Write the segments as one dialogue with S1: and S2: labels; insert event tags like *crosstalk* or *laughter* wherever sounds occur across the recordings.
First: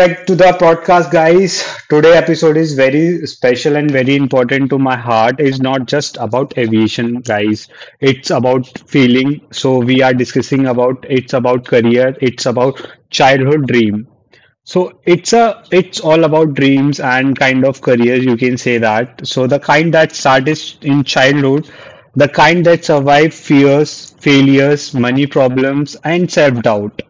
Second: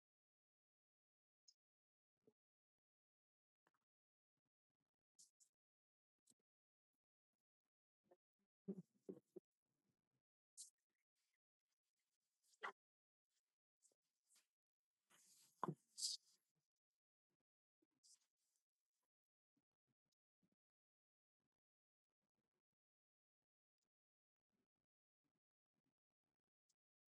S1: back to the podcast, guys. Today episode is very special and very important to my heart. It's not just about aviation, guys. It's about feeling. So, we are discussing about it's about career. It's about childhood dream. So, it's all about dreams and kind of careers. You can say that. So, the kind that started in childhood, the kind that survive fears, failures, money problems, and self doubt.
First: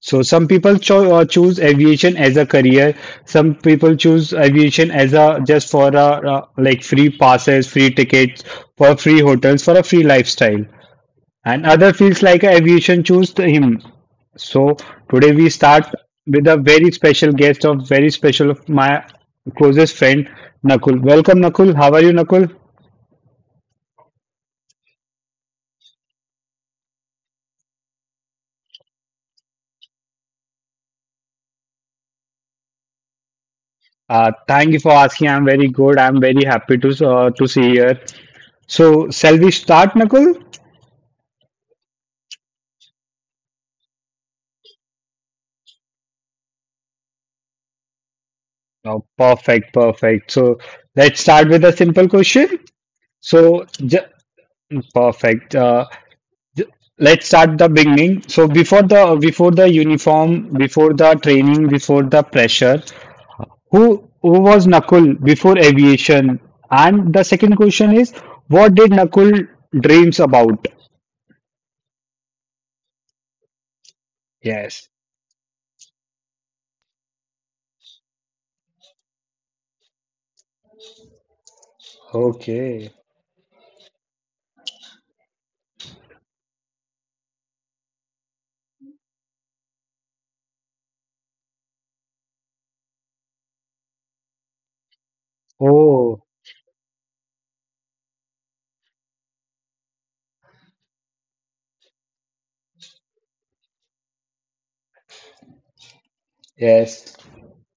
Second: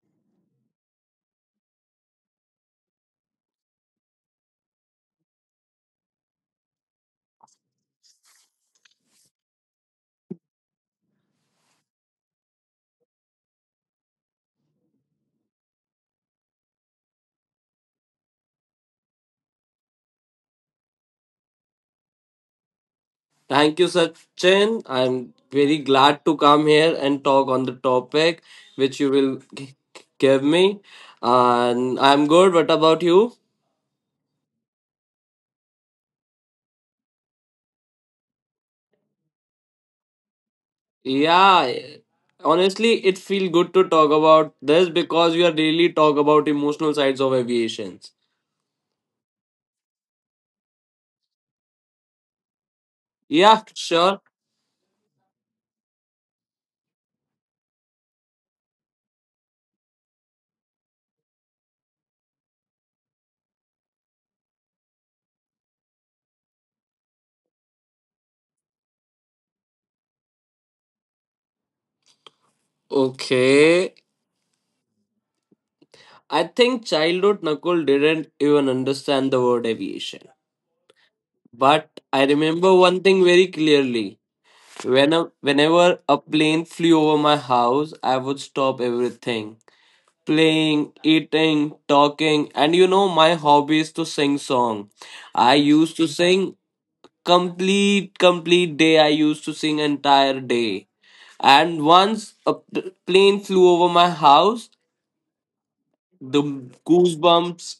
S1: So some people choose aviation as a career. Some people choose aviation as a just for a like free passes, free tickets, for free hotels, for a free lifestyle. And other feels like aviation choose to him. So today we start with a very special guest of very special of my closest friend Nakul. Welcome Nakul. How are you Nakul?
S2: Thank you, Sachin. I'm very glad to come here and talk on the topic which give me. And I'm good. What about you?
S1: Thank you for asking. I'm very good. I'm very happy to see here. So shall we start Nakul?
S2: Yeah, honestly, it feels good to talk about this because we are really talk about emotional sides of aviations.
S1: Oh, perfect, perfect. So let's start with a simple question.
S2: Yeah,
S1: So ju-
S2: sure.
S1: Perfect. Ju- let's start the beginning. So before the uniform, before the training, before the pressure, who was Nakul before aviation? And the second question is, what did Nakul dreams about?
S2: Okay.
S1: Yes.
S2: I think childhood Nakul didn't even understand the word aviation. But I remember
S1: Okay.
S2: one thing very clearly. When a, whenever a plane flew over my house, I would stop everything. Playing, eating, talking, and you know my hobby is to sing song. I used to
S1: Oh,
S2: sing complete day. I used to sing entire day. And once a plane flew over my house, the
S1: yes.
S2: goosebumps,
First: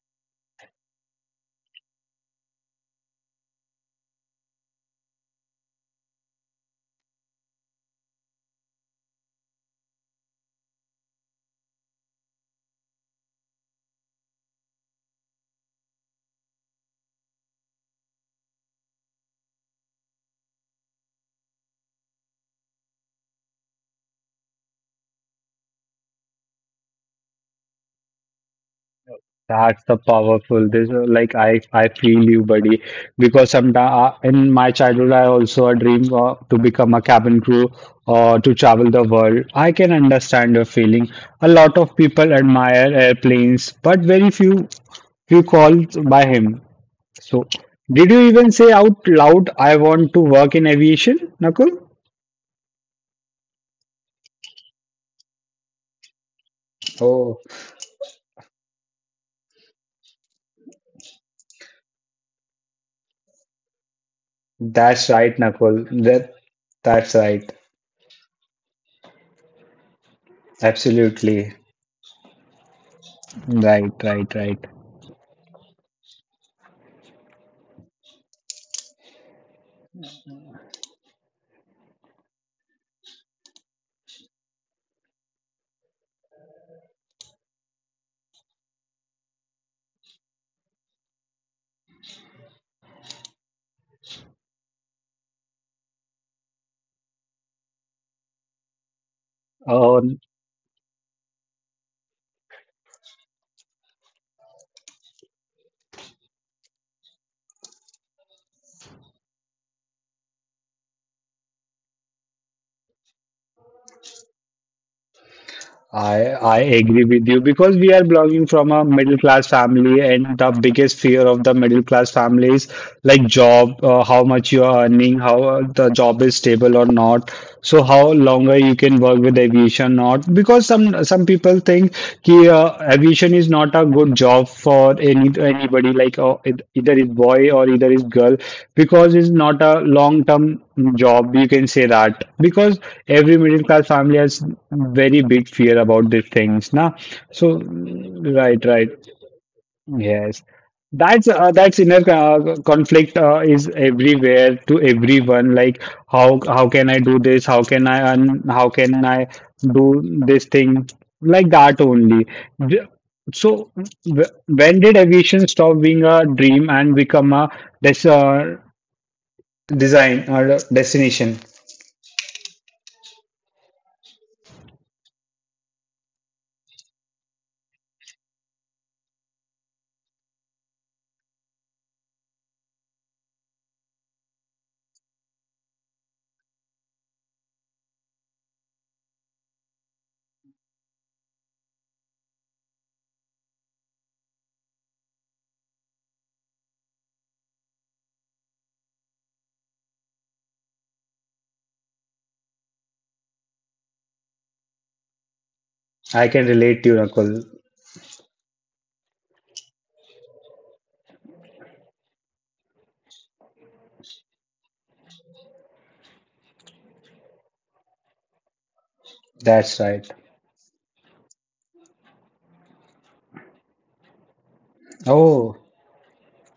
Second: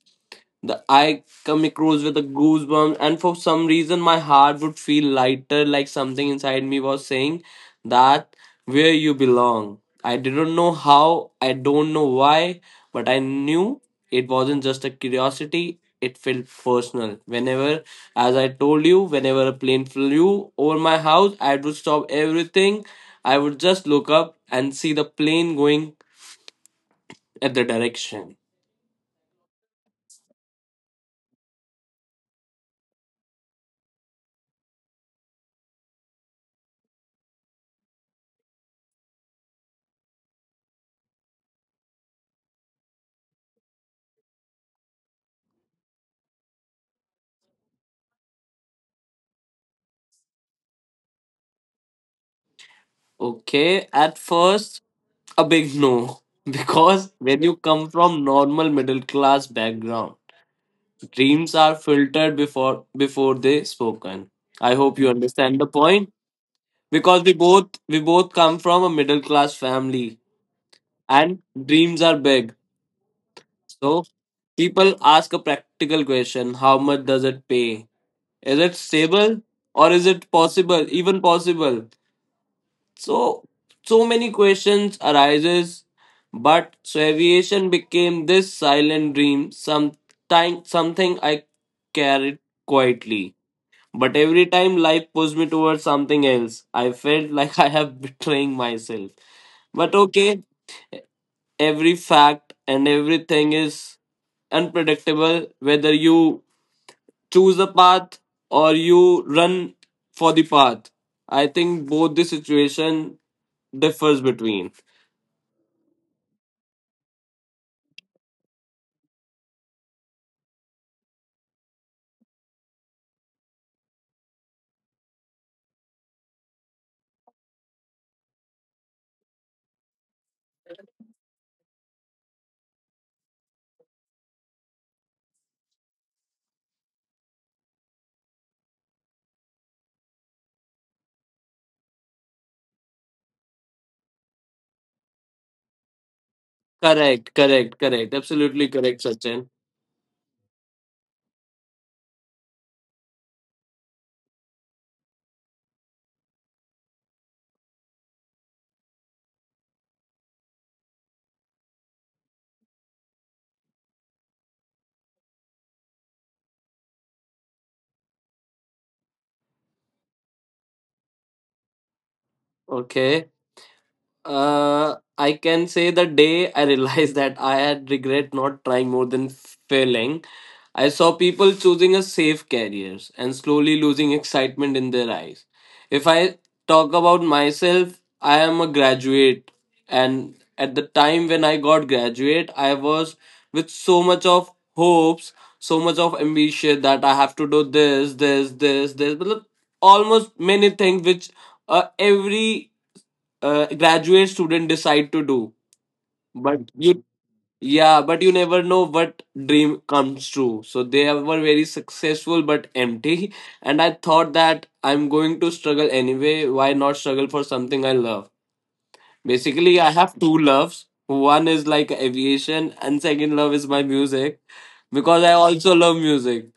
S2: the eye coming across with a goosebump, and for some reason my heart would feel lighter, like something inside me was saying that where you belong. I didn't know how, I don't know why, but I knew it wasn't just a curiosity. It felt personal. Whenever, as I told you, whenever a plane flew over my house, I would stop everything. I would just look up and see the plane going at the direction.
S1: That's the powerful. This like I feel you, buddy. Because sometimes in my childhood, I also a dream to become a cabin crew or to travel the world. I can understand your feeling. A lot of people admire airplanes, but very few few called by him. So, did you even say out loud, "I want to work in aviation," Nakul?
S2: Okay, at first, a big no. *laughs* Because
S1: Oh,
S2: when you come from normal middle class background, dreams are filtered before they spoken. I hope you
S1: that's right,
S2: understand the
S1: Nakul.
S2: point.
S1: That's
S2: Because we
S1: right.
S2: both we both come from a middle class family, and
S1: Absolutely.
S2: dreams are big.
S1: Right,
S2: So
S1: right,
S2: people ask a practical question, how much does it pay? Is it stable or is it possible, even possible? So so many questions arises, but so aviation became this silent dream, sometime something I carried quietly. But every time life pushed me towards something else, I felt *laughs* like I have betraying myself. But
S1: right.
S2: okay, every fact and everything is unpredictable whether you choose a path or you run for the path. I think both the situation differs between.
S1: I agree with you because we are belonging from a middle class family, and the biggest fear of the middle class family is like job, how much you are earning, how the job is stable or not. So how longer you can work with aviation or not? Because some people think कि actually aviation is not a good job for anybody like it, either is boy or either is girl because it's not a long term job you can say that because every middle class family has very big fear about these things na
S2: Correct,
S1: so
S2: correct, correct.
S1: right,
S2: Absolutely correct,
S1: right.
S2: Sachin.
S1: Yes, that's inner conflict is everywhere to everyone. Like how can I do this? How can I earn? How can I do this thing? Like that only. Th- So when did aviation stop being a dream and become a des uh, design or a destination?
S2: Okay. I can say the day I realized that I had regret not trying more than failing. I saw people choosing a safe careers and slowly losing excitement in their eyes. If I talk about myself, I am a graduate, and at the time when I got graduate, I was with so much of hopes, so much of ambition that I have to do this, this, this, this, but almost many things which every graduate student decide to do,
S1: I can
S2: but
S1: relate to you,
S2: you
S1: Nakul.
S2: yeah but you never know what dream comes true, so they were very successful but empty. And I thought that I'm going to struggle anyway, why not struggle for something I love?
S1: That's
S2: Basically, I
S1: right.
S2: have two loves, one is like aviation and second love is my music, because I
S1: Oh,
S2: also love music.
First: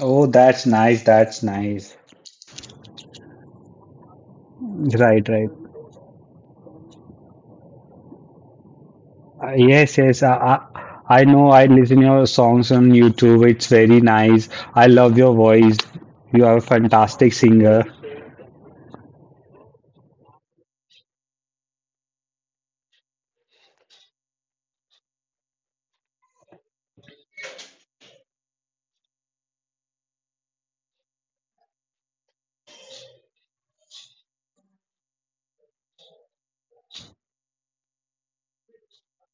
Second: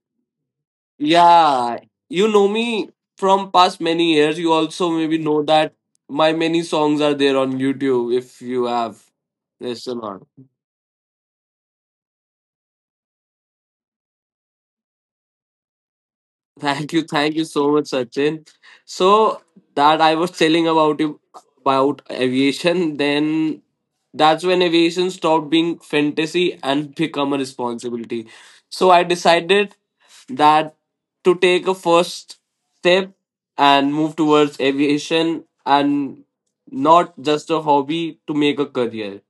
S1: oh, that's nice. That's
S2: Yeah,
S1: nice.
S2: you know me from past many years. You also maybe
S1: Right,
S2: know
S1: right.
S2: that my many songs are there on YouTube if you have
S1: Yes,
S2: listened.
S1: yes. I I know. I listen your songs on YouTube. It's very nice. I love your voice. You are a fantastic
S2: Thank you so
S1: singer.
S2: much, Sachin. So that I was telling about you about aviation, then that's when aviation stopped being fantasy and become a responsibility. So I decided that to take a first step and move towards aviation and not just a hobby to make a career.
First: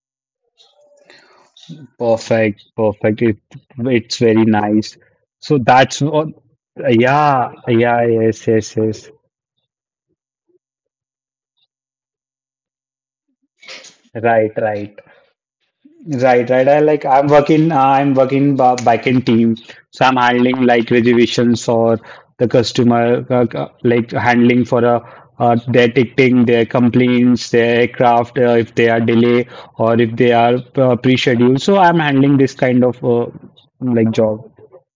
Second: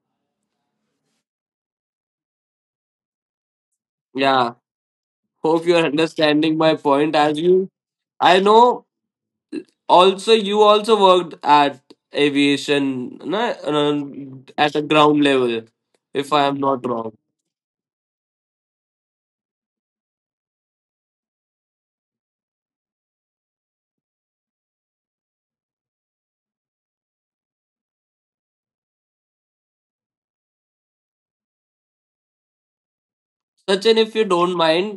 S1: Perfect, perfect. It's very
S2: Yeah.
S1: nice. So
S2: Hope you are
S1: that's what.
S2: understanding my point as
S1: Yeah,
S2: you.
S1: yeah.
S2: I
S1: Yes, yes,
S2: know
S1: yes.
S2: also you also worked at aviation na,
S1: Right,
S2: at a
S1: right.
S2: ground level, if I
S1: Right,
S2: am
S1: right. I
S2: not
S1: like
S2: wrong.
S1: I'm working back in team, so I'm handling like reservations or the customer like handling for a their ticketing, their complaints, their aircraft if they are delay or if they are pre-scheduled. So I'm handling this kind of
S2: Sachin, if
S1: like
S2: you
S1: job.
S2: don't mind,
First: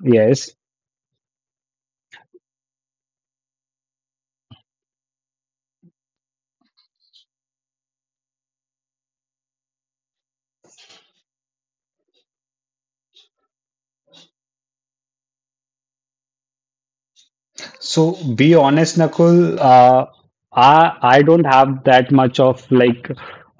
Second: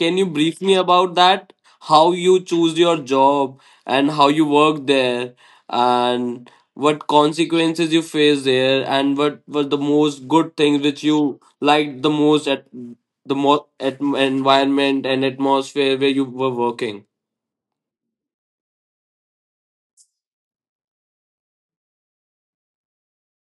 S2: can you
S1: Yes.
S2: brief me about that, how you choose your job and how you work there and what consequences you face there and what were the most good things which you liked the most at at environment and atmosphere where you were working?
S1: So be honest, Nakul. I don't have that much of like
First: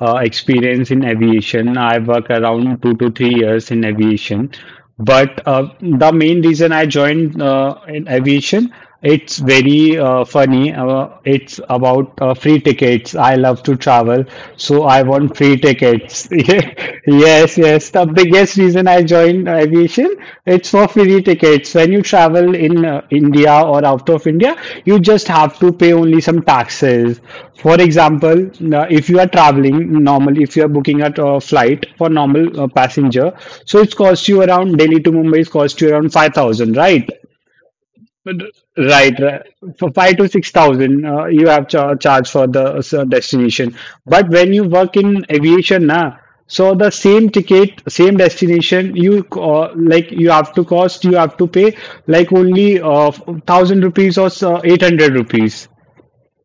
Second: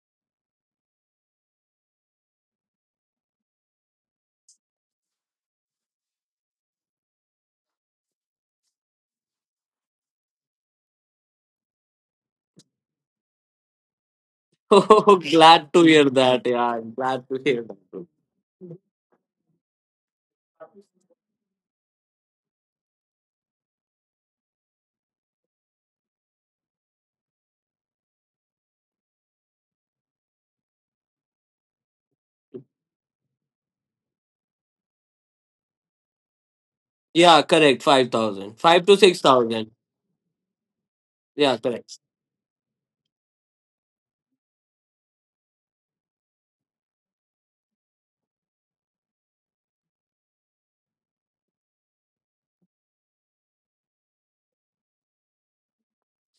S1: experience in aviation. I work around 2 to 3 years in aviation, but the main reason I joined in aviation, it's very funny. It's about free tickets. I love to travel,
S2: *laughs*
S1: so I
S2: Oh,
S1: want free
S2: glad to hear
S1: tickets. *laughs*
S2: that. Yeah, I'm
S1: Yeah,
S2: glad to
S1: yes,
S2: hear that
S1: yes. The
S2: too.
S1: biggest reason I joined aviation, it's for free tickets. When you travel in India or out of India, you just have to pay only some taxes. For example, if you are traveling normally, if you are booking a flight for normal passenger, so it costs you around Delhi to Mumbai, it costs you around 5,000, right?
S2: Yeah, correct. 5,000. 5 to
S1: Right, right.
S2: 6,000.
S1: For 5 to 6,000, you
S2: Yeah,
S1: have
S2: correct.
S1: charge for the destination. But when you work in aviation, na, so the same ticket, same destination, you like you have to cost, you have to pay like only thousand rupees or 800 rupees.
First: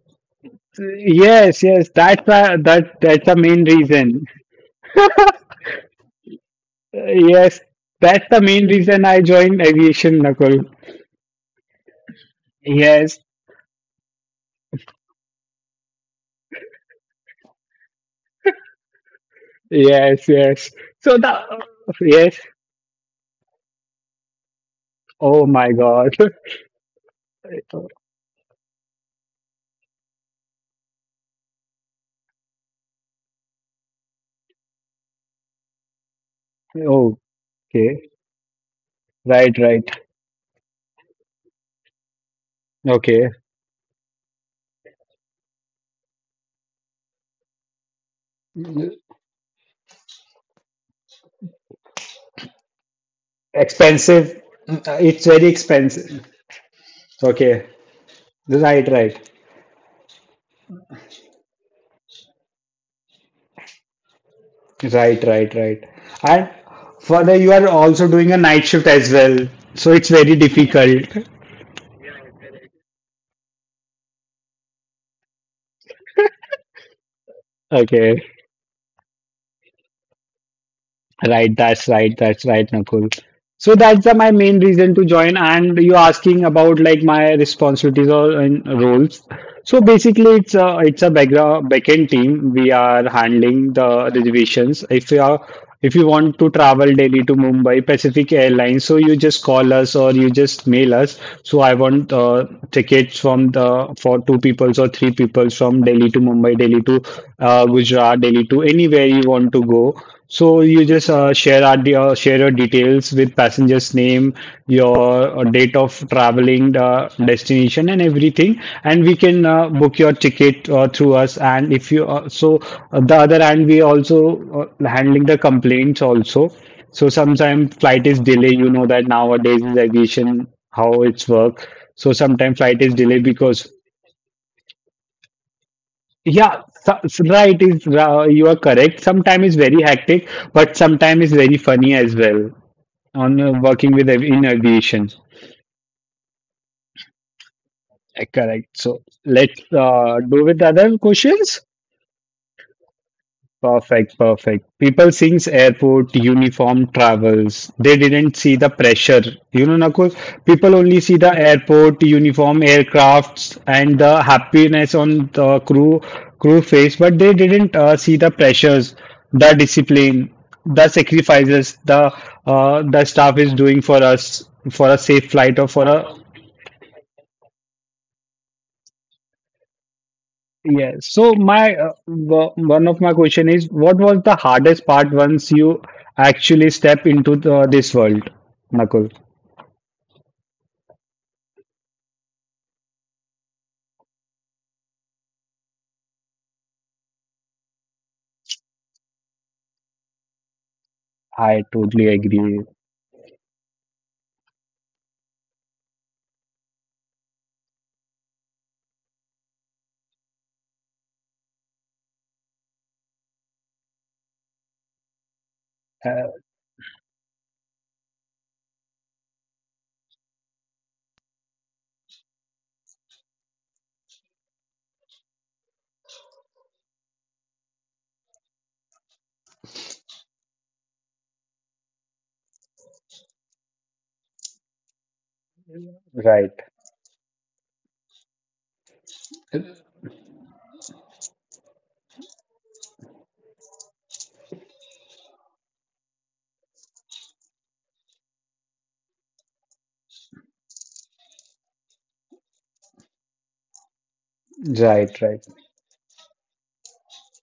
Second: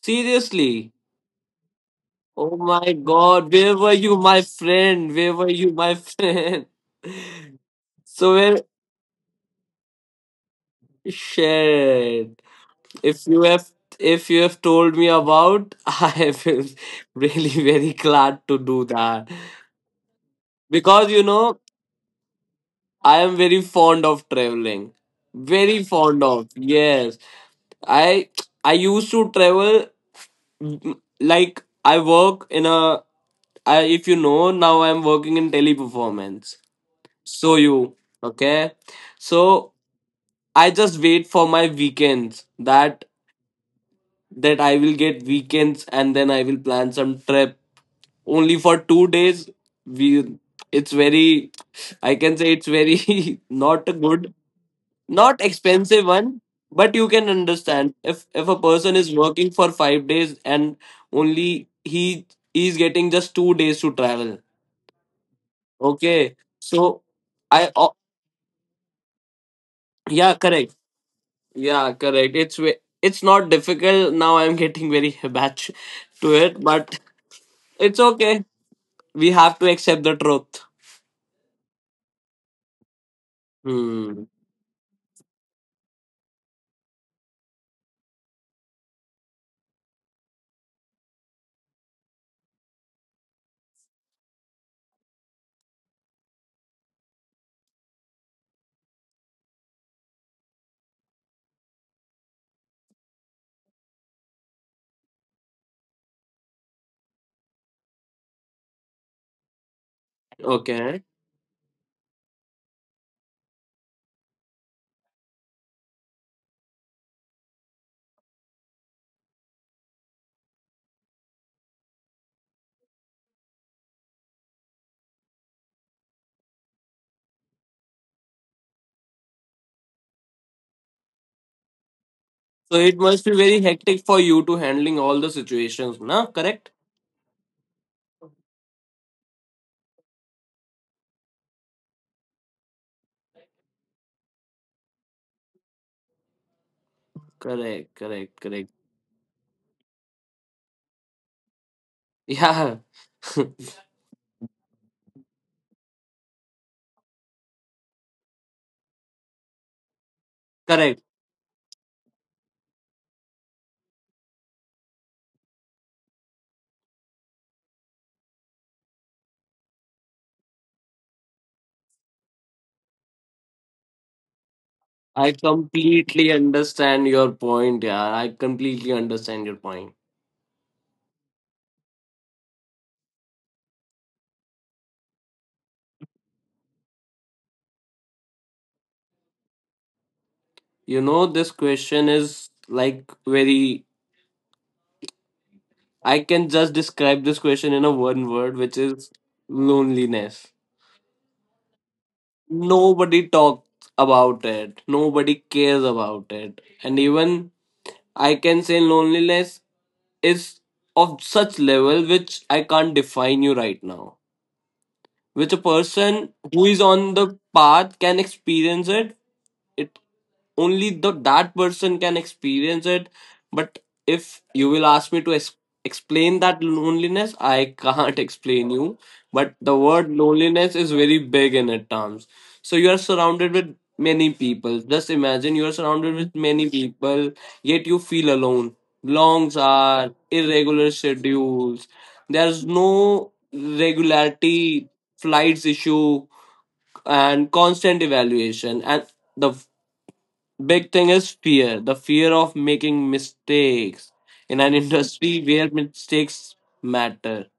S2: Seriously.
S1: Yes, yes,
S2: Oh my
S1: that that's the
S2: God.
S1: main
S2: Where were you,
S1: reason.
S2: my friend? Where were you, my friend? *laughs*
S1: Yes, that's
S2: So
S1: the
S2: where
S1: main reason I joined aviation, Nakul.
S2: shit.
S1: Yes,
S2: If you have if you have told me about, *laughs* I feel really very glad to do that.
S1: yes, yes.
S2: Because
S1: So
S2: you
S1: the
S2: know,
S1: yes.
S2: I am very fond of traveling.
S1: Oh my
S2: Very
S1: God.
S2: fond
S1: *laughs*
S2: of. Yes. I I used to travel mm, like I work in a I, if you know now I'm working in teleperformance. So you
S1: Okay.
S2: okay?
S1: Right,
S2: So
S1: right.
S2: I just wait for my weekends, that
S1: Okay.
S2: that I will get weekends and then I will plan some trip only for 2 days. We it's very, I can say it's very *laughs* not good,
S1: Expensive. It's
S2: not
S1: very
S2: expensive
S1: expensive.
S2: one, but you can
S1: Okay.
S2: understand if a
S1: Right,
S2: person is
S1: right.
S2: working for 5 days and only he is getting just 2 days to travel,
S1: Right, right, right.
S2: okay?
S1: And
S2: So
S1: further, you are
S2: i oh,
S1: also doing a night shift as well. So it's
S2: yeah,
S1: very
S2: correct,
S1: difficult.
S2: yeah, correct. It's not difficult now, I'm getting very *laughs* habitual to it, but it's
S1: Okay.
S2: okay, we have to accept the truth.
S1: Right, that's right, that's right, Nakul. So that's the,
S2: Hmm.
S1: my main reason to join. And you asking about like my responsibilities or and roles. So basically, it's a background backend team. We are handling the reservations. If you are if you want to travel daily to Mumbai Pacific Airlines, so you just call us or you just mail us. So I want tickets from the for two peoples or three peoples from Delhi to Mumbai, Delhi to Gujarat, Delhi to anywhere you want to go. So you
S2: Okay.
S1: just share your details with passenger's name, your date of traveling, destination, and everything, and we can book your ticket through us. And if you the other hand, we also handling the complaints also. So sometimes flight is delay. You know that nowadays in aviation how it's work. So sometimes
S2: So
S1: flight
S2: it
S1: is
S2: must
S1: delayed
S2: be very
S1: because
S2: hectic for you to handling all the situations na,
S1: yeah,
S2: Correct,
S1: so, so right is you are correct. Sometimes it's very hectic, but sometimes it's very funny as well. On in aviation,
S2: correct,
S1: uh,
S2: correct,
S1: correct.
S2: correct.
S1: So let's do with other questions.
S2: Yeah. *laughs*
S1: Perfect, perfect. People seeing airport uniform travels. They didn't see the pressure. You know, Nakul, people only
S2: Correct.
S1: see the airport uniform, aircrafts, and the happiness on the crew face, but they didn't see the pressures, the discipline, the sacrifices the staff is doing for us for a safe
S2: I
S1: flight or for a
S2: completely understand your point, yeah. I completely understand your point.
S1: yes. So my one of my question is, what was the hardest part once you actually step into this world, Nakul?
S2: You know, this question is like very. I can just describe this question in a one word, which is loneliness.
S1: I totally agree.
S2: Nobody talks about it. Nobody cares about it. And even I can say loneliness is of such level which I can't define you right now. Which a
S1: Uh,
S2: person who is on the path can experience it. It. Only the that person can experience it, but if you will ask me to explain that loneliness, I can't explain you, but the word loneliness is very big in it terms. So you are surrounded with many people, just imagine you are surrounded with
S1: right,
S2: many people, yet you feel alone. Longs are irregular schedules, there's no regularity, flights issue and constant evaluation, and the big thing is fear, the fear of making mistakes in an *laughs*
S1: right,
S2: industry
S1: right.
S2: where mistakes matter.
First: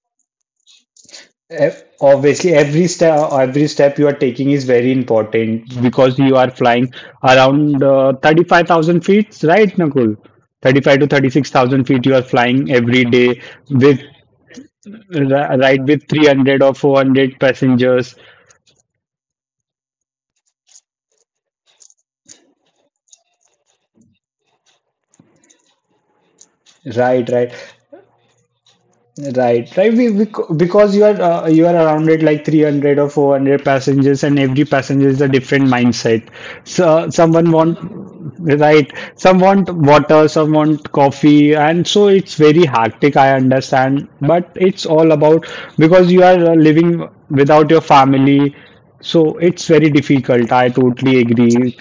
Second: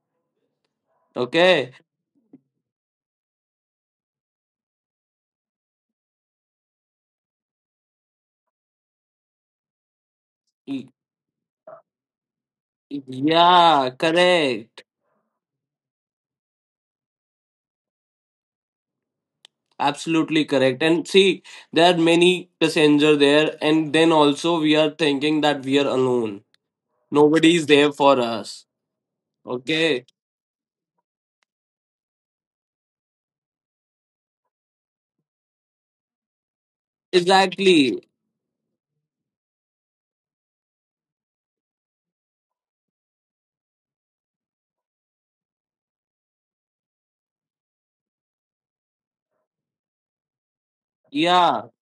S2: Okay.
S1: Obviously, every step you are taking is very important because you are flying around 35,000 feet, right, Nakul?
S2: Y-
S1: 35 to 36,000 feet you are flying every day
S2: Yeah,
S1: with
S2: correct.
S1: right with 300 or 400 passengers.
S2: Absolutely correct. And see, there are many passengers there, and then also we are thinking that we are alone.
S1: Right, right.
S2: Nobody is there for us.
S1: Right, right.
S2: Okay.
S1: Because you are around it like 300 or 400 passengers, and every passenger is a different mindset. So someone want
S2: Exactly.
S1: right, some want water, some want coffee, and so it's very hectic. I understand, but it's all about because you are living without your family, so it's very difficult. I totally
S2: Yeah.
S1: agree.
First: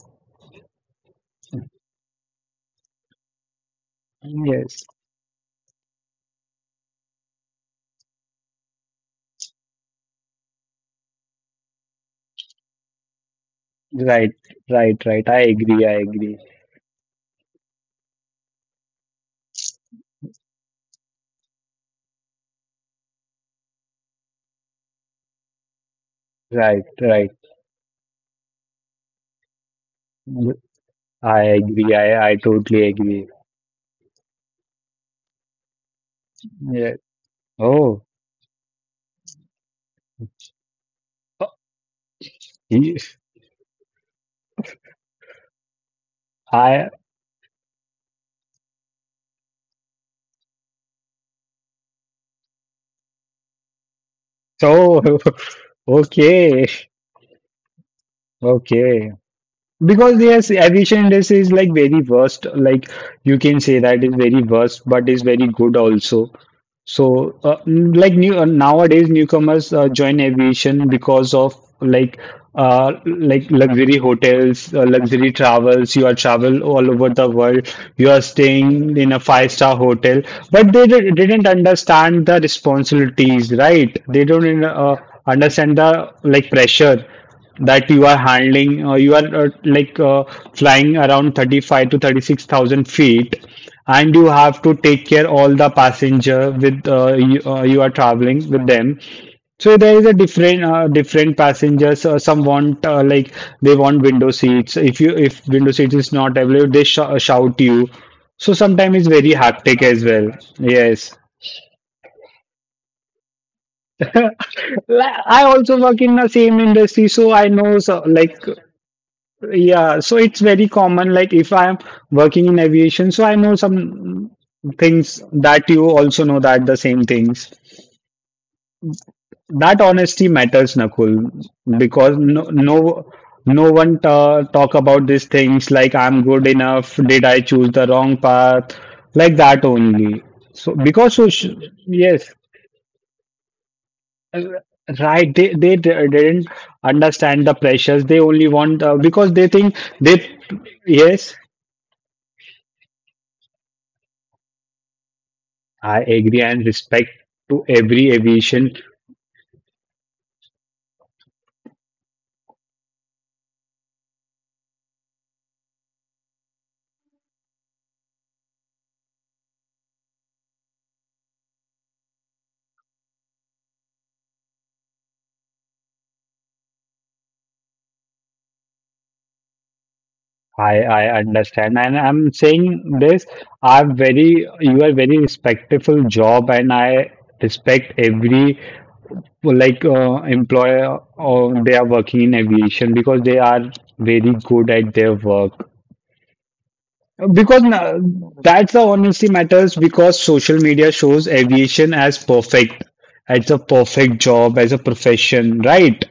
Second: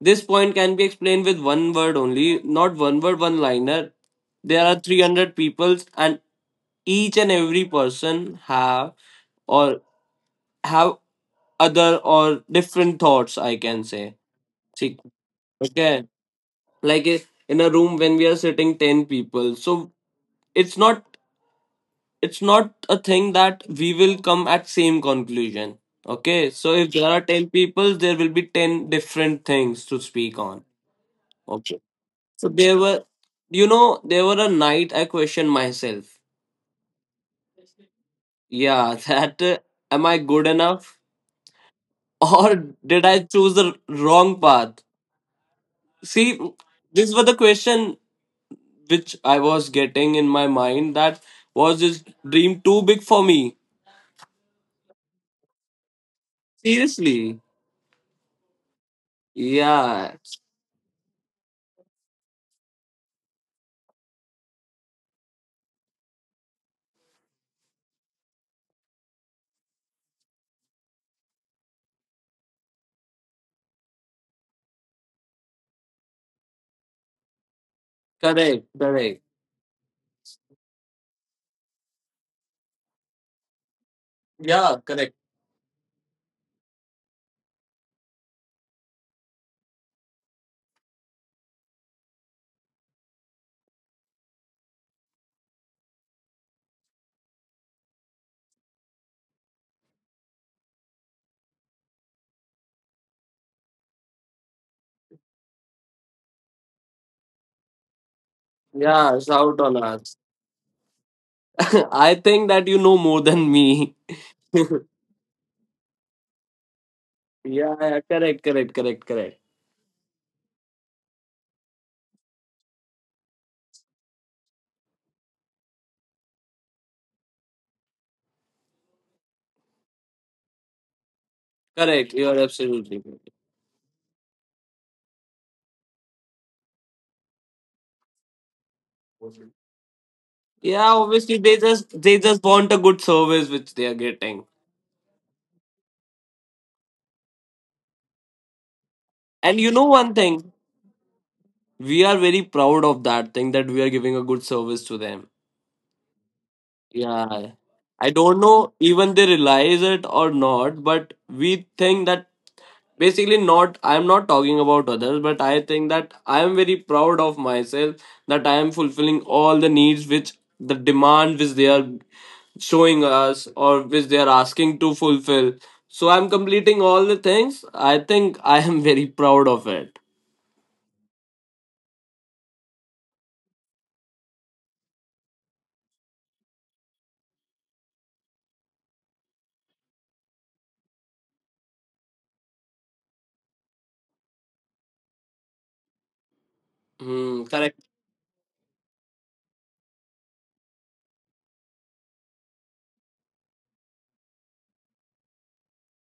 S2: This point can be explained with one word only, not one word, one liner. There are
S1: Yes,
S2: 300 people, and each and every person have or have other or different thoughts, I can say.
S1: right,
S2: See,
S1: right, right. I agree. I
S2: okay,
S1: agree.
S2: like i- in a room when we are sitting 10 people, so it's not, it's not a thing that we will come at same conclusion. Okay, so
S1: Right,
S2: if there are
S1: right.
S2: 10 people there will be 10 different things to speak on.
S1: I
S2: Okay,
S1: agree. I
S2: so there
S1: totally
S2: were,
S1: agree.
S2: you know, there were a night I questioned myself.
S1: Yeah. Oh,
S2: Yeah. *laughs* that am I good enough, or
S1: y-
S2: did I choose the wrong path? See,
S1: I
S2: these were the question which I was getting in my mind, that was this dream too big for me?
S1: so *laughs* okay.
S2: Seriously.
S1: Okay.
S2: Yeah.
S1: Because yes, aviation industry is like very worst. Like you can say that is very worst, but is very good also. So like new nowadays newcomers join aviation because of like like luxury hotels, luxury travels. You are travel all over the world. You are
S2: Correct.
S1: staying in
S2: Correct.
S1: a five-star hotel, but they didn't understand the responsibilities, right? They don't
S2: Yeah, correct.
S1: understand the like pressure that you are handling, you are like flying around 35 to 36,000 feet, and you have to take care all the passenger with you are traveling with them. So there is a different passengers. Some want like they want window seats. If window seats is not available, they shout you. So sometimes it's
S2: Yeah,
S1: very
S2: shout on
S1: hectic as
S2: us.
S1: well. Yes.
S2: *laughs* I think that you know more than me.
S1: *laughs* Like, I also work in the same industry, so I
S2: Yeah,
S1: know
S2: yeah,
S1: so,
S2: correct,
S1: like
S2: correct, correct, correct.
S1: yeah, so it's very common. Like if I am working in aviation, so I know some things that you also know that the same things. That honesty matters, Nakul,
S2: Correct.
S1: because
S2: You are
S1: no
S2: absolutely
S1: no
S2: correct.
S1: no one ta talk about these things like I'm good enough, did I choose the wrong path, like that only. So
S2: Yeah,
S1: because so
S2: obviously they
S1: yes,
S2: just want a good service which they are getting.
S1: uh, right, they didn't understand the pressures. They only want because they
S2: And you
S1: think
S2: know one
S1: they
S2: thing,
S1: yes.
S2: we are very proud of that thing that we are giving a good service to them.
S1: I agree and respect
S2: Yeah.
S1: to
S2: I
S1: every
S2: don't know
S1: aviation.
S2: even they realize it or not, but we think that, basically not I'm not talking about others, but I think that I am very proud of myself that I am fulfilling all the needs which the demand which they are showing us or which they are asking to fulfill. So I'm completing all the things. I think I am *laughs* very proud of it.
S1: I understand and I'm saying this. I'm very You are very respectful job and I respect every like employer or they are working in aviation because they are very good at their work.
S2: Hmm,
S1: Because
S2: correct.
S1: That's the honesty matters because social media shows aviation as perfect, as a perfect job, as a profession, right?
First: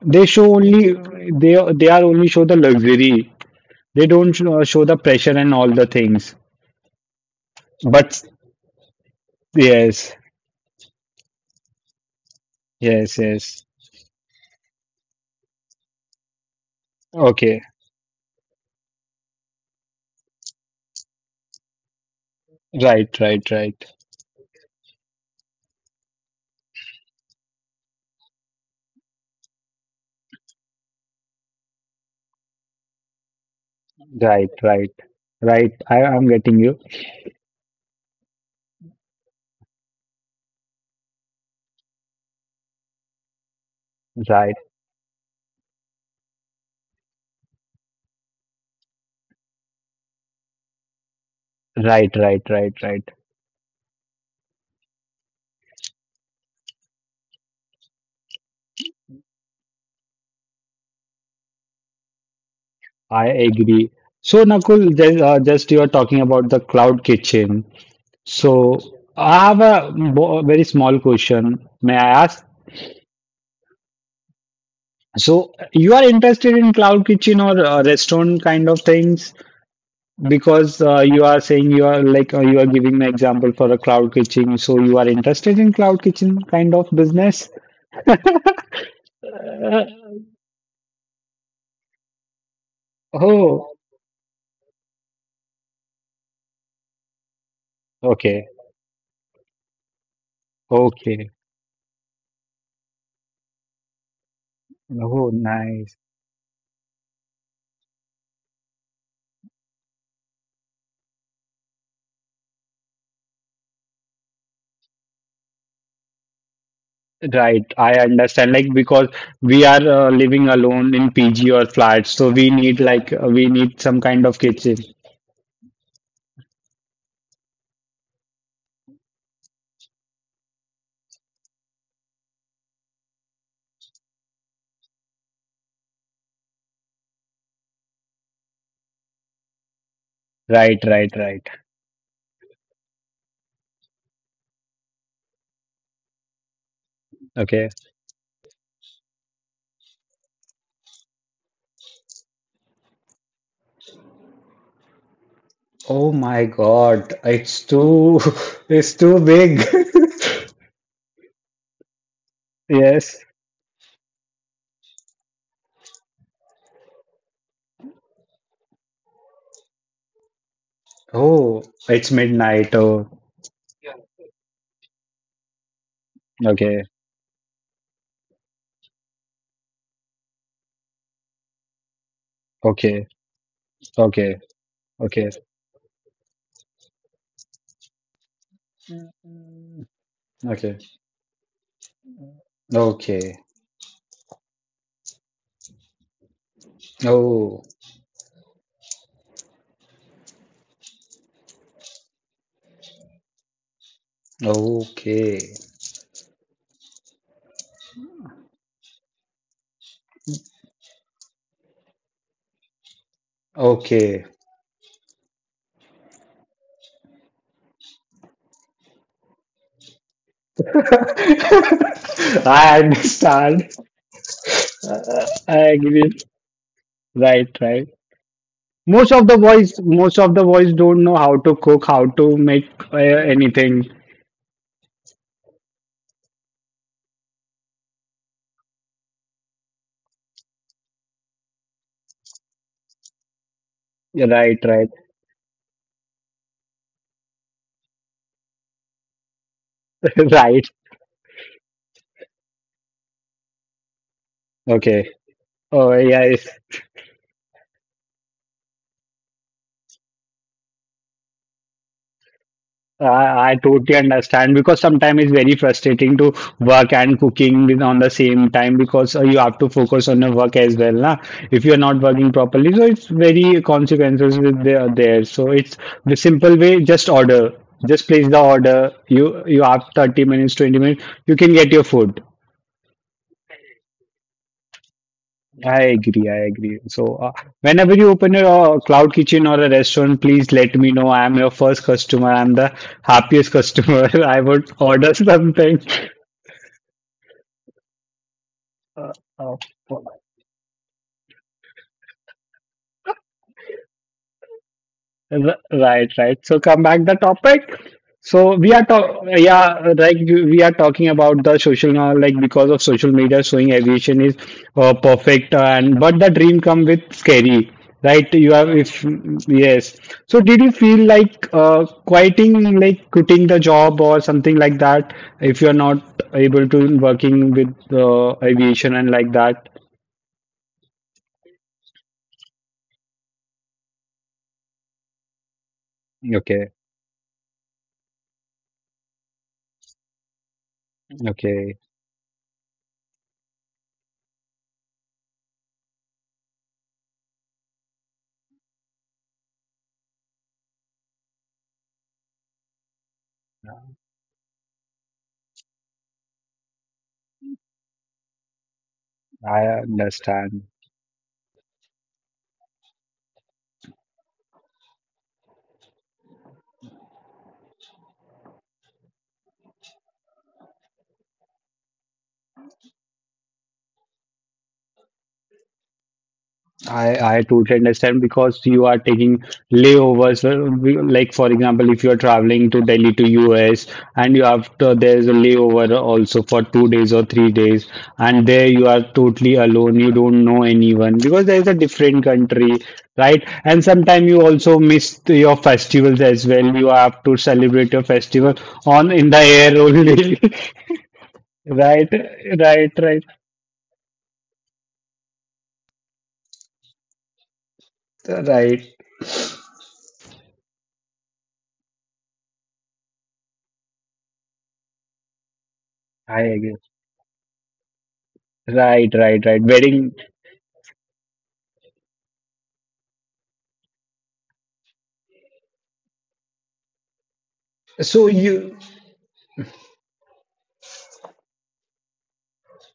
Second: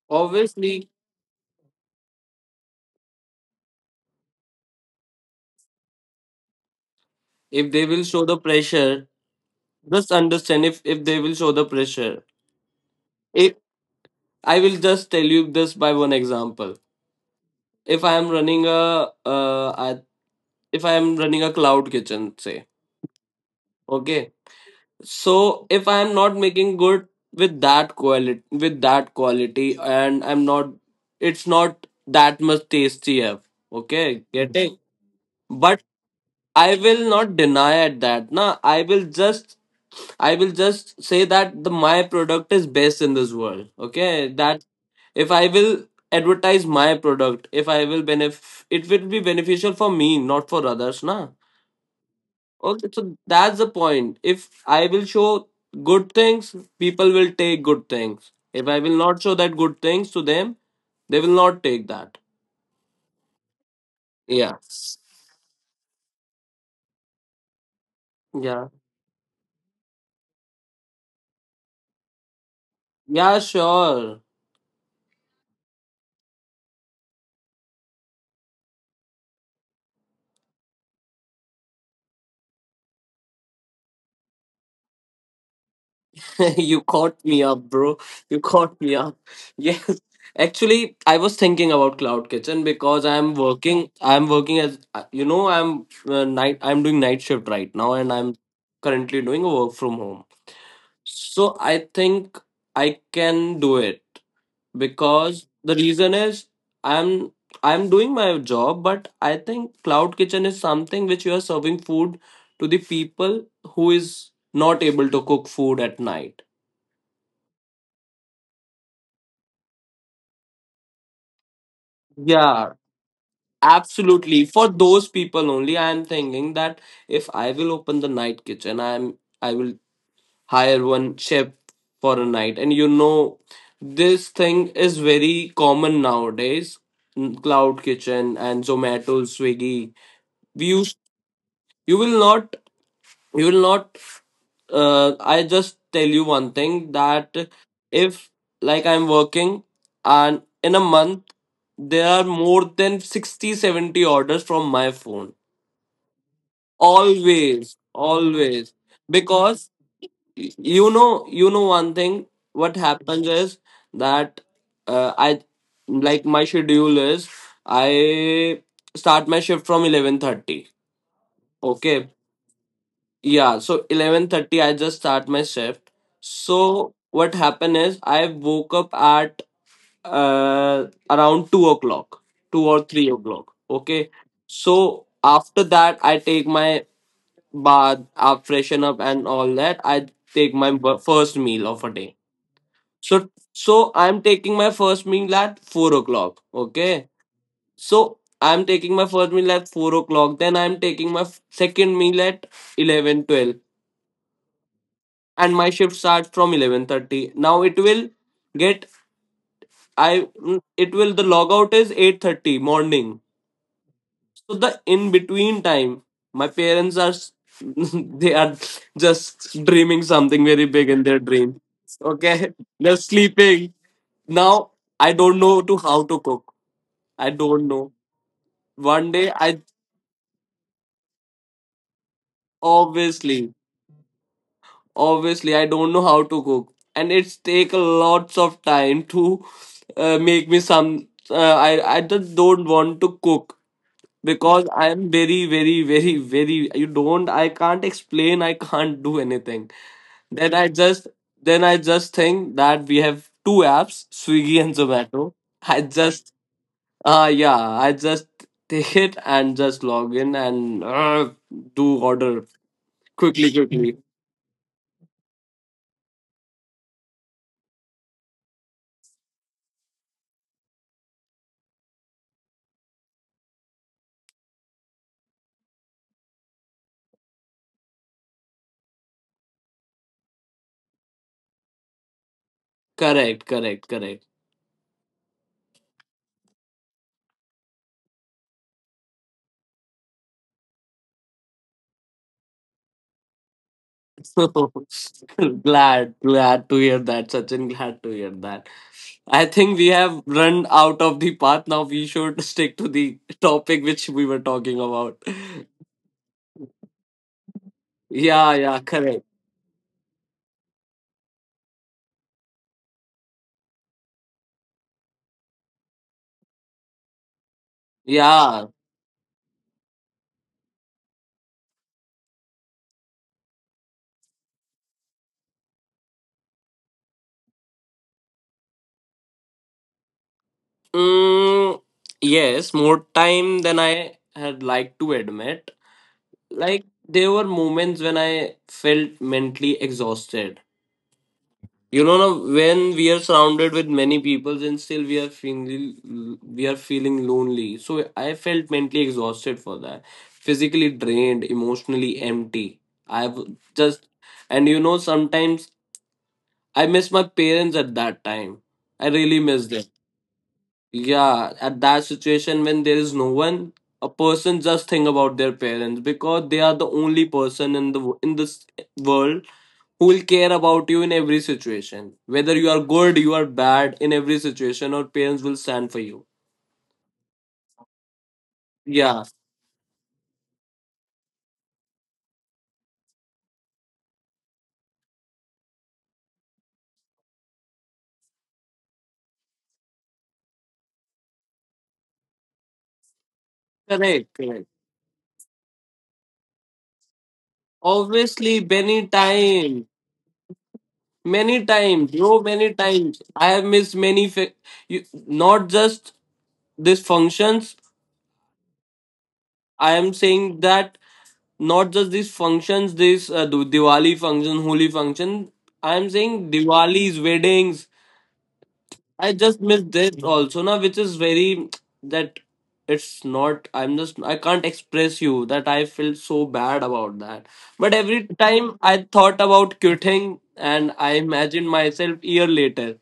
S1: They show
S2: Obviously,
S1: only they they are only show the luxury. They don't show the pressure and all the things.
S2: if they will
S1: But
S2: show the pressure, just
S1: yes,
S2: understand if they will show the pressure,
S1: yes,
S2: if
S1: yes.
S2: I will just tell you this by one example,
S1: Okay.
S2: if I am running a uh, I- if I am running a cloud kitchen, say
S1: Right, right, right,
S2: okay, so if I am not making good with that quality, with that quality, and I'm not, it's not that much tasty have, okay,
S1: right,
S2: getting,
S1: right, right.
S2: but
S1: I am getting
S2: I
S1: you.
S2: will not deny at that na, I will just, I will just say that the my product is best in this world. Okay,
S1: Right,
S2: that if I will advertise my product, if I will benef, it will be beneficial for me, not for others, na.
S1: right, right, right,
S2: Okay,
S1: right.
S2: so that's the point. If I will show good things, people will take good things. If I will not show that good things to them, they will not take that.
S1: I agree. So
S2: Yeah,
S1: Nakul, just you are talking about the cloud kitchen.
S2: yeah,
S1: So I have a very small question. May I ask?
S2: yeah. Sure.
S1: So you are interested in cloud kitchen or restaurant kind of things? Because you are saying you are like you are giving an example for a cloud kitchen, so you are interested in cloud kitchen
S2: *laughs*
S1: kind
S2: You
S1: of
S2: caught me
S1: business.
S2: up, bro. You
S1: *laughs*
S2: caught me up. *laughs*
S1: Uh,
S2: Yes. Actually, I was thinking about cloud kitchen because I'm
S1: Oh,
S2: working. I'm working as you know. I'm night. I'm doing night shift right now, and I'm
S1: okay,
S2: currently doing a work from home.
S1: okay.
S2: So I think I can do it
S1: Oh,
S2: because the
S1: nice.
S2: reason is I'm I'm doing my job, but I think cloud kitchen is something which you are serving food to the people who is not able to cook food at night.
S1: Right, I understand. Like because we are living alone in PG or flat, so we
S2: Yeah,
S1: need like we need some kind of
S2: absolutely. For
S1: kitchen.
S2: those people only, I am thinking that if I will open the night kitchen, I will hire one chef for a night. And you know, this thing is very common nowadays. Mm, Cloud Kitchen and Zomato, Swiggy. We
S1: Right,
S2: used.
S1: right, right.
S2: you will not you will not I just tell you one thing that
S1: Okay.
S2: if like I'm working and in a month there are more than 60, 70 orders from my phone.
S1: Oh my God, it's
S2: always
S1: too, *laughs*
S2: always
S1: it's too big.
S2: because
S1: *laughs*
S2: you know one thing what
S1: Yes.
S2: happens is that I, like my schedule is, I start my shift from 11:30.
S1: Oh,
S2: Okay.
S1: it's midnight. Oh,
S2: Yeah, so 11:30 I just start my shift.
S1: okay,
S2: So what happened is I woke up at around 2 o'clock, 2 or
S1: okay,
S2: 3 o'clock. Okay.
S1: okay,
S2: So
S1: okay,
S2: after that I take my bath, I freshen up and all that. I take my
S1: okay,
S2: first meal of a day. So
S1: okay.
S2: so I'm taking my first meal at 4 o'clock. Okay.
S1: Oh,
S2: So I'm taking my first meal at 4 o'clock. Then I'm taking my second meal at 11, 12.
S1: okay,
S2: And my shift starts from 11:30. Now it will get I mm, it will, the logout is 8:30 morning.
S1: okay.
S2: So the in between time, my parents are *laughs* they are just dreaming something very big in their dream.
S1: *laughs*
S2: Okay. *laughs*
S1: I
S2: They're
S1: understand.
S2: sleeping now. I don't
S1: I
S2: know to how
S1: agree.
S2: to cook. I
S1: Right,
S2: don't know.
S1: right.
S2: One
S1: Most of
S2: day
S1: the
S2: I,
S1: boys, most of the boys don't know how to cook, how to make
S2: obviously
S1: anything.
S2: obviously, I don't know how to cook and it's take lots of time to make me some I just don't want to cook,
S1: Yeah, right,
S2: because I
S1: right,
S2: am very very very very you don't, I can't explain, I can't do anything.
S1: *laughs*
S2: then i
S1: right.
S2: just then I just think that we have two apps, Swiggy and
S1: Okay.
S2: Zomato. i
S1: Oh,
S2: just
S1: yeah.
S2: yeah I just take it and just log in and do order quickly
S1: I
S2: quickly.
S1: totally understand because sometimes it's very frustrating to work and cooking on the same time because you have to focus on the work as well, na? If you're not working properly, so it's very consequences with there. So it's the simple way, just order, just place the order. You have 30 minutes, 20 minutes, you can get your food.
S2: *laughs* Correct, correct, correct.
S1: I agree. I agree. So, whenever you open a cloud kitchen or a restaurant, please let me know. I'm your first customer. I'm the happiest customer. *laughs* I would order
S2: *laughs*
S1: something.
S2: Glad, glad to hear that, Sachin. Glad to hear that.
S1: Uh,
S2: I
S1: uh,
S2: think we have run out of the path now. We should *laughs* stick to the topic which we were talking about. *laughs*
S1: Right, right. So come back the topic.
S2: Yeah,
S1: So we
S2: yeah,
S1: are
S2: correct.
S1: talking about the social now, like because of social media showing aviation is perfect and but the dream come with scary, right? You
S2: Yeah.
S1: have if Yes. So did you feel like quitting the job or something like that if you are not able to working with aviation and like that?
S2: Mm, yes, more time than I had liked to admit. Like, there were moments when I felt mentally exhausted.
S1: Okay,
S2: You know, now when we are surrounded with many people and still we are feeling lonely, so I felt mentally exhausted for that, physically drained, emotionally empty. I've just and you know, sometimes I miss my parents at that time. I really miss
S1: I
S2: them.
S1: understand.
S2: Yeah, at that situation when there is no one, a person just think about their parents because they are the only person in the in this world who will care about you in every situation. Whether you are good, you are bad, in every situation, your parents will stand for you.
S1: I totally understand because you are
S2: Yeah,
S1: taking layovers. Like for example, if you are traveling to Delhi to US and you have to, there is a layover also for 2 days or 3 days, and there you are totally alone. You don't know anyone because there is a different country, right? And sometimes
S2: correct,
S1: you
S2: correct.
S1: also miss your festivals as well. You have to celebrate your festival
S2: Obviously,
S1: on in the air only, *laughs*
S2: many times,
S1: right?
S2: bro, many
S1: Right,
S2: times.
S1: right,
S2: I have missed many, you, not just these functions.
S1: right.
S2: I am saying that not just these functions, this Diwali function, Holi function. I am
S1: I
S2: saying
S1: agree.
S2: Diwali's weddings,
S1: Right,
S2: I
S1: right,
S2: just
S1: right.
S2: missed this
S1: Wedding.
S2: also now, which is very that, it's not. I can't express you that I felt so bad about that. But every
S1: So
S2: time
S1: you
S2: I thought about quitting, and I imagined myself year later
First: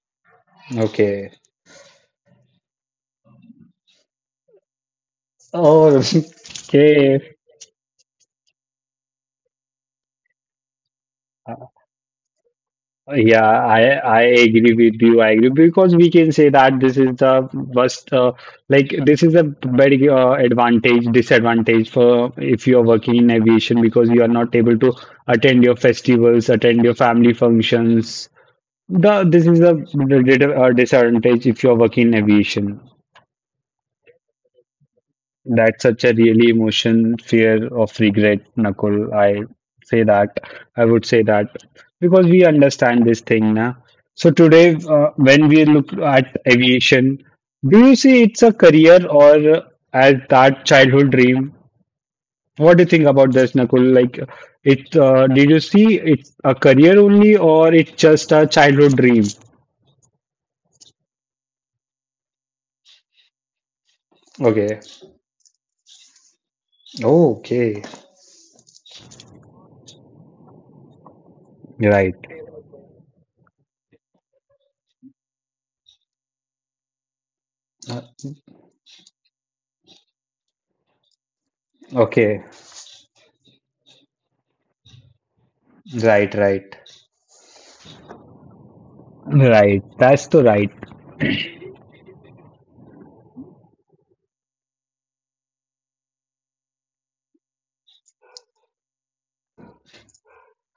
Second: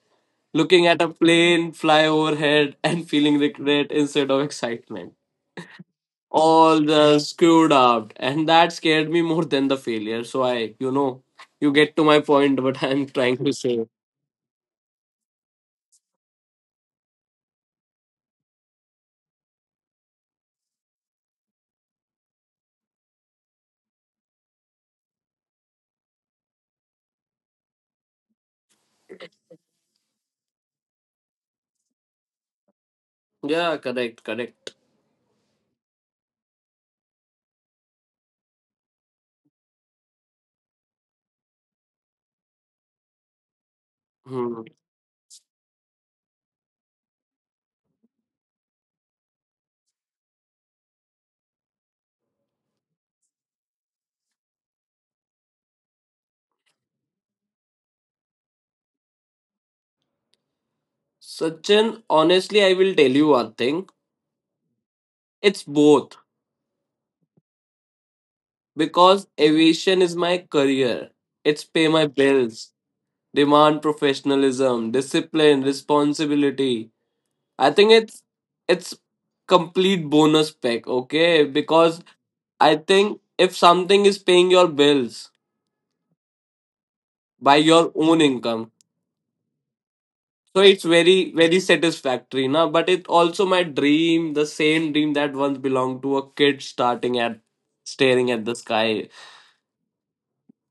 S2: looking at a
S1: Okay?
S2: plane fly overhead *laughs* and feeling regret instead of excitement.
S1: Oh, *laughs*
S2: All the
S1: okay.
S2: screwed up, and that scared me more than the failure. So I, you know,
S1: Uh,
S2: you get to my point. *laughs* What I'm trying to
S1: yeah, I
S2: say.
S1: I agree with you. I agree because we can say that this is the worst. This is a very disadvantage for if you are working in aviation because you are not able to attend your festivals, attend your family functions. The This is a disadvantage if you are working in aviation.
S2: Yeah, correct, correct.
S1: That's such a really emotion, fear of regret, Nakul. I say that. I would say that because we understand this thing now. So
S2: Hmm.
S1: today, when we look at aviation, do you see it's a career or as that childhood dream? What do you think about this, Nakul? Like, it did you see it's a career only or it's just a childhood dream?
S2: Sachin, honestly, I will tell you one thing.
S1: Okay.
S2: It's both,
S1: Oh, okay.
S2: because aviation is my career. It's pay my
S1: Right.
S2: bills, demand professionalism, discipline, responsibility. I think
S1: Uh,
S2: it's complete bonus pack, okay? Because
S1: Okay.
S2: I think if something is paying your bills
S1: Right. Right.
S2: by your own income,
S1: Right, that's the
S2: so
S1: right.
S2: it's very very satisfactory, na. But it also my dream, the same dream that once belonged to a kid starting at staring at the sky.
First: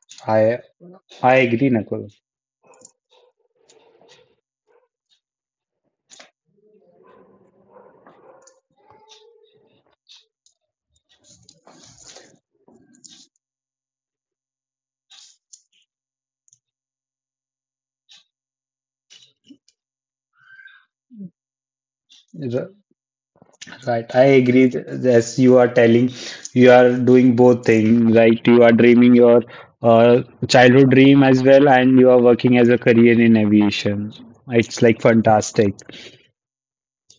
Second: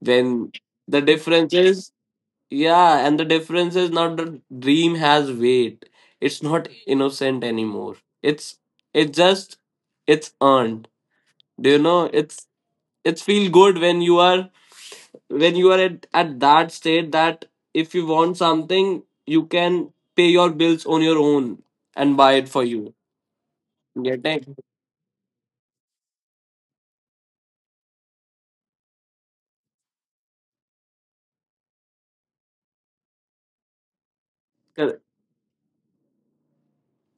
S2: Then
S1: I
S2: the
S1: I
S2: difference
S1: agree,
S2: is,
S1: Nakul.
S2: yeah, and the difference is now the dream has weight. It's not innocent anymore. It's it's just it's earned. Do you know? It's feel good when you are, when you are at that state that if you want something, you can pay your bills on your own and buy it for
S1: R-
S2: you.
S1: Right, I
S2: Getting?
S1: agree. As you are telling, you are doing both things. Right, you are dreaming your uh, childhood dream as well, and you are working as a career in aviation. It's like
S2: Correct.
S1: fantastic.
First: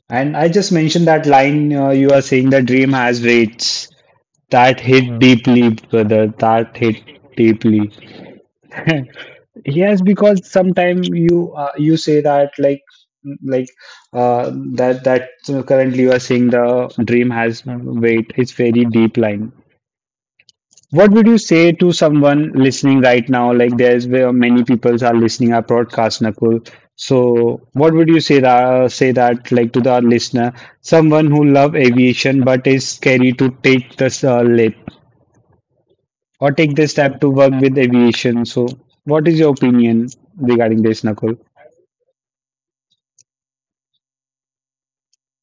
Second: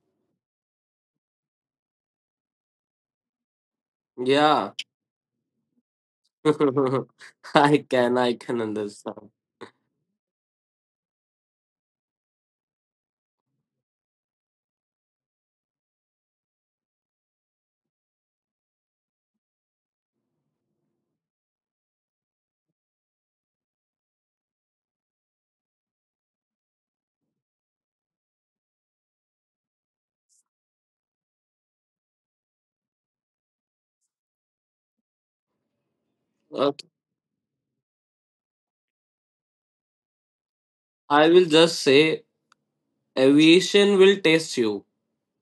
S1: And I just mentioned that line you are saying the dream has weights.
S2: Yeah.
S1: That hit deeply, brother. That hit
S2: *laughs* I
S1: deeply.
S2: can I can
S1: *laughs*
S2: understand.
S1: Yes, because sometimes you you say that like uh, currently you are saying the dream has weight. It's very deep line. What would you say to someone listening right now? Like there's where many people are listening our broadcast, Nakul. So what would you say that like to the listener, someone who love aviation but is scary to take this leap or take
S2: Okay.
S1: this step to work with aviation. So what is your opinion regarding this,
S2: I
S1: Nakul?
S2: will just say, aviation will test you.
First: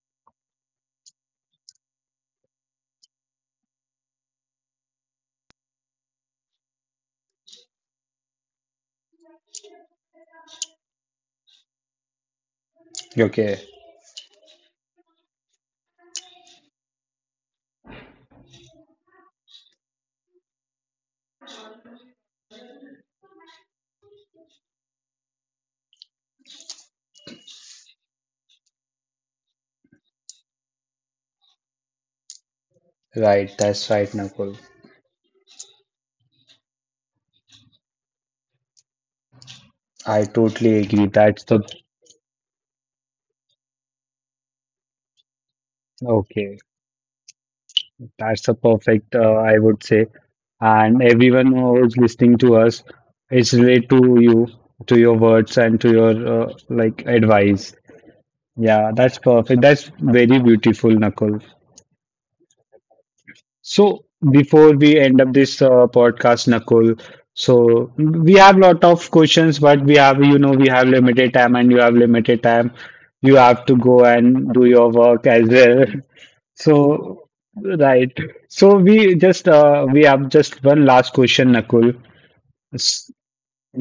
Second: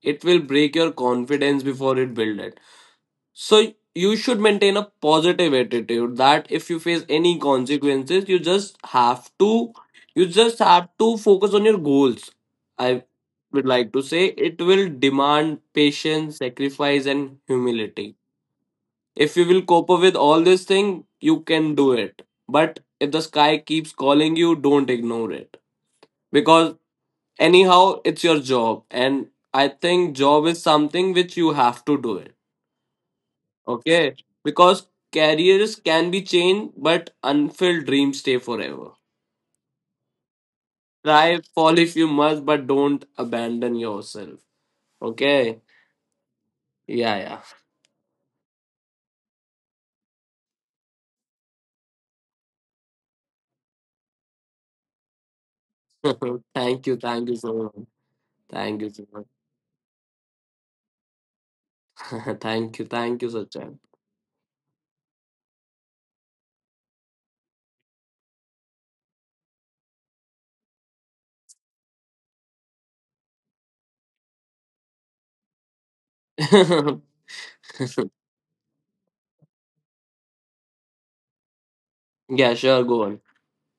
S2: It will break your confidence before it builds it. So you should maintain a positive attitude that if you face any consequences, you just have to focus on your goals. I
S1: Okay,
S2: would like to say it will demand patience, sacrifice and humility. If you will cope up with all this thing, you can do it. But if the sky keeps calling you, don't ignore it, because anyhow it's your job and I think job is something which you have to do it.
S1: right, that's right,
S2: Okay.
S1: Nakul.
S2: Because careers can be changed but unfulfilled dreams stay forever.
S1: I totally agree.
S2: Try,
S1: That's the
S2: fall if you must, but don't abandon yourself. Okay.
S1: Okay.
S2: Yeah, yeah.
S1: That's the perfect, I would say. And everyone who is listening to us, it's relate to you, to your words and to your
S2: *laughs* Thank you, thank you so
S1: advice.
S2: much. Thank you
S1: Yeah,
S2: so
S1: that's
S2: much.
S1: perfect. That's very beautiful, Nakul.
S2: *laughs* Thank you, thank you, Sachin.
S1: So before we end up this podcast, Nakul, so we have lot of questions, but we have, you know, we have limited time and you have limited time. You have to go and do your work as well. *laughs* So,
S2: *laughs*
S1: right. So we just we have just one last question, Nakul.
S2: Yeah, sure, go
S1: S-
S2: on.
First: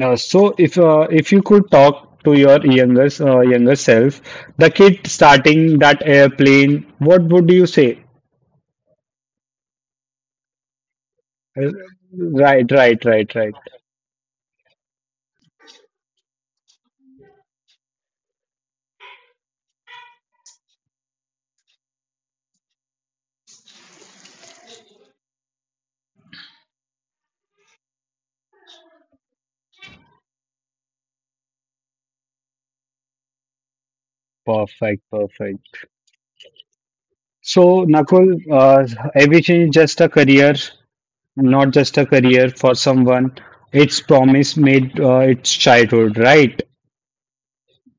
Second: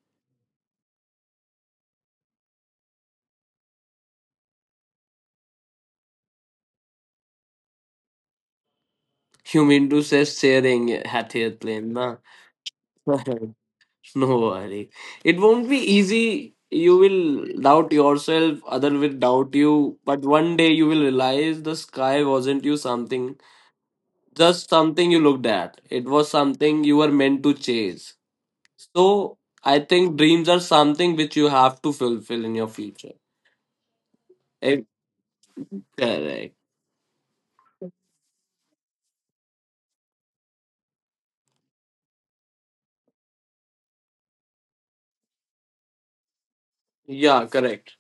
S1: So if you could talk to your younger self, the kid starting that airplane, what would you say?
S2: You mean to say sharing at
S1: Uh,
S2: airplane, na?
S1: Right, right, right, right.
S2: *laughs* *laughs* No worry. It won't be easy. You will doubt yourself, other will doubt you, but one day you will realize the sky wasn't you something, just something you looked at. It was something you were meant to chase. So I think dreams are something which you have to fulfill in your future. Eh,
S1: Perfect, perfect.
S2: correct.
S1: So, Nakul, aviation is just a career, not just a career for someone. Its promise made its childhood, right?
S2: Yeah, correct.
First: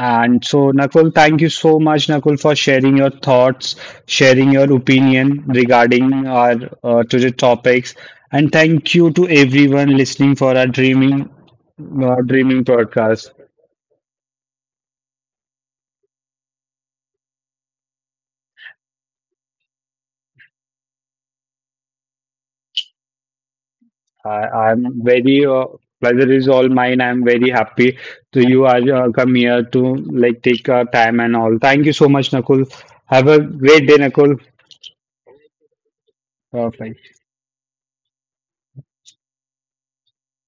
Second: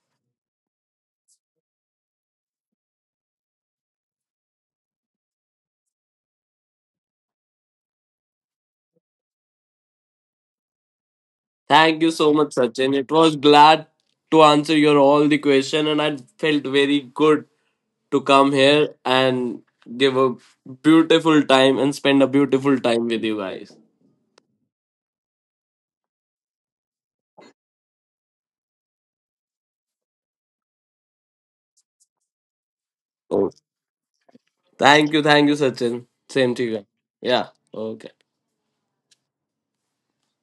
S1: And so, Nakul, thank you so much, Nakul, for sharing your thoughts, sharing your opinion regarding our today topics. And thank you to everyone listening for our dreaming,
S2: Thank you so much,
S1: dreaming
S2: Sachin. It
S1: podcast.
S2: was glad to answer your all the question and I felt very good to come here and give a beautiful time and spend a beautiful time with you guys.
S1: I, I'm very pleasure is all mine. I'm very happy to you are come here to like take time and all. Thank you so much, Nakul. Have a
S2: Oh,
S1: great day, Nakul.
S2: thank you, Sachin. Same to you.
S1: Bye.
S2: Yeah. Okay.